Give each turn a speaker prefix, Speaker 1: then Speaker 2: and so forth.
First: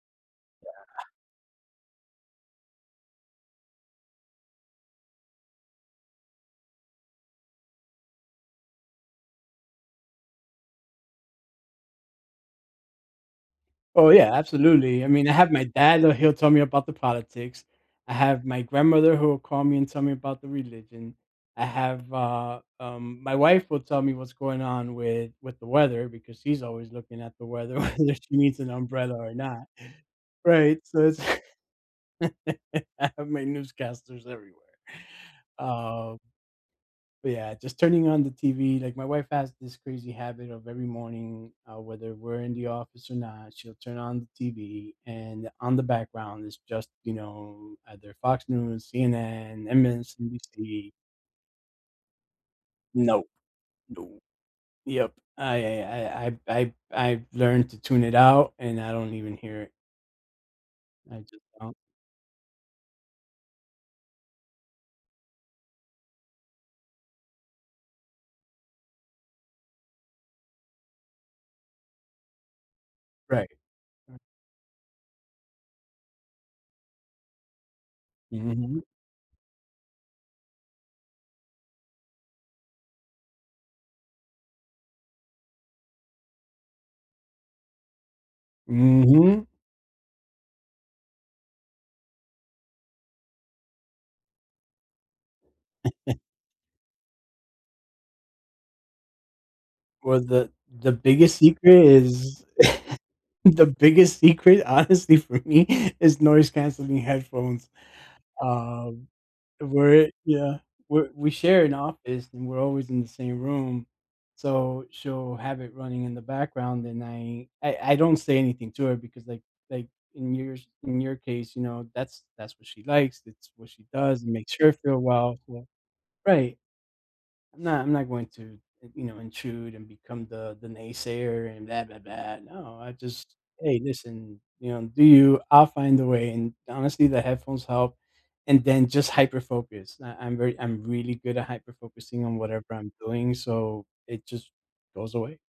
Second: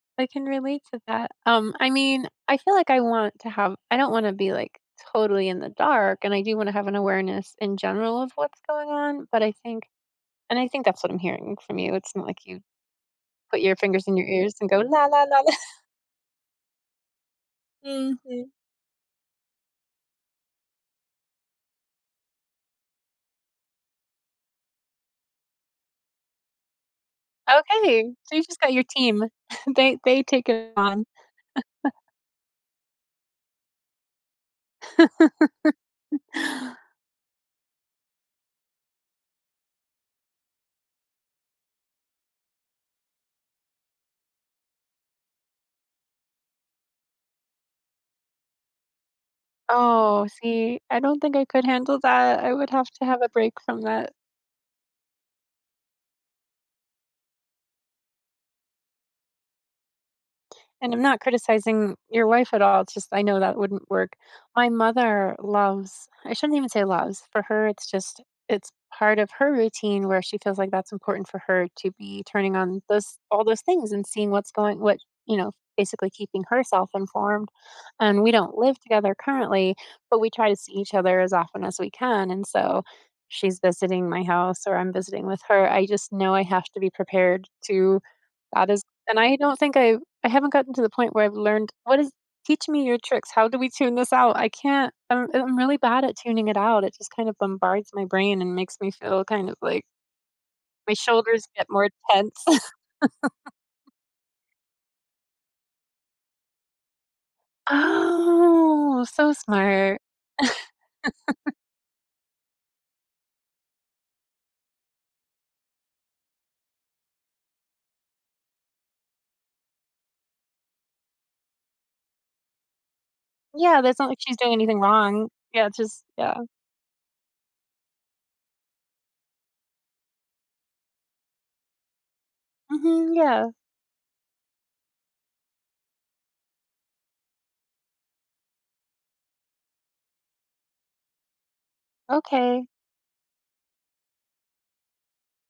Speaker 1: I can
Speaker 2: Yeah.
Speaker 1: relate to that, um, I mean, I feel like I want to have I don't wanna be, like, totally in the dark, and I do wanna have an awareness in general of what's going on, but I think and I think that's what I'm hearing from you, it's not like you put your fingers
Speaker 2: Oh
Speaker 1: in your
Speaker 2: yeah,
Speaker 1: ears, and go,
Speaker 2: absolutely.
Speaker 1: la,
Speaker 2: I
Speaker 1: la,
Speaker 2: mean, I
Speaker 1: la,
Speaker 2: have
Speaker 1: la
Speaker 2: my dad, l he'll tell me about the politics. I have
Speaker 1: Mhm.
Speaker 2: my grandmother who will call me and tell me about the religion. I have a, um my wife will tell me what's going on with with the weather, because she's always looking at the weather
Speaker 1: Okay,
Speaker 2: whether
Speaker 1: so
Speaker 2: she
Speaker 1: you
Speaker 2: needs
Speaker 1: just
Speaker 2: an
Speaker 1: got your
Speaker 2: umbrella
Speaker 1: team.
Speaker 2: or not.
Speaker 1: They they take it
Speaker 2: Right, so
Speaker 1: on.
Speaker 2: it's I have my newscasters everywhere, um But, yeah, just turning on the TV, like, my wife has this crazy habit of every morning, uh, whether we're in the office or not, she'll turn on the TV, and on the background is just, you know, either Fox News, CNN,
Speaker 1: Oh, see,
Speaker 2: MSNBC
Speaker 1: I don't think I could handle that, I would have to have
Speaker 2: Nope.
Speaker 1: a break from that.
Speaker 2: No. Yep, I I I I've I've I've learned to tune it out, and I don't even hear it.
Speaker 1: And I'm
Speaker 2: I
Speaker 1: not
Speaker 2: just don't.
Speaker 1: criticizing your wife at all, it's just I know that wouldn't work. My mother loves I shouldn't even say loves, for her it's just it's part of her routine where she feels like that's important for her to be turning on those all
Speaker 2: Right.
Speaker 1: those things, and seeing what's going what you know, basically keeping herself informed, and we don't live
Speaker 2: Mhm.
Speaker 1: together currently, but we try to see each other as often as we can, and so she's visiting my house, or I'm visiting with her, I just know I have to be prepared to, uh, those and I
Speaker 2: Mhm.
Speaker 1: don't think I've I haven't gotten to the point where I've learned what is Teach me your tricks, how do we tune this out? I can't I don't uh, I'm really bad at tuning it out, it just kind of bombards my brain and makes me feel kind of like
Speaker 2: Well, the the
Speaker 1: my
Speaker 2: biggest
Speaker 1: shoulders get
Speaker 2: secret
Speaker 1: more tense.
Speaker 2: is the biggest secret honestly for me is noise-cancelling headphones,
Speaker 1: Oh,
Speaker 2: um,
Speaker 1: so
Speaker 2: where
Speaker 1: smart.
Speaker 2: it Yeah, we're we share an office, and we're always in the same room, so she'll have it running in the background, and I I I don't say anything to her, because, like like, in your s in you case, you know, that's that's what she likes, it's what
Speaker 1: Yeah,
Speaker 2: she
Speaker 1: that's not like
Speaker 2: does and
Speaker 1: she's doing
Speaker 2: makes her
Speaker 1: anything
Speaker 2: feel
Speaker 1: wrong.
Speaker 2: well, so
Speaker 1: Yeah, it's just yeah.
Speaker 2: Right. Nah, I'm not going to in you know, intrude and become the the naysayer and, blah, blah, blah, no, I
Speaker 1: Mhm,
Speaker 2: just
Speaker 1: yeah.
Speaker 2: "Hey listen, you know, do you, I'll find a way," and honestly the headphones help, and then just hyperfocus. I I'm very I'm really good at hyperfocusing on
Speaker 1: Okay.
Speaker 2: whatever I'm doing so it just goes away.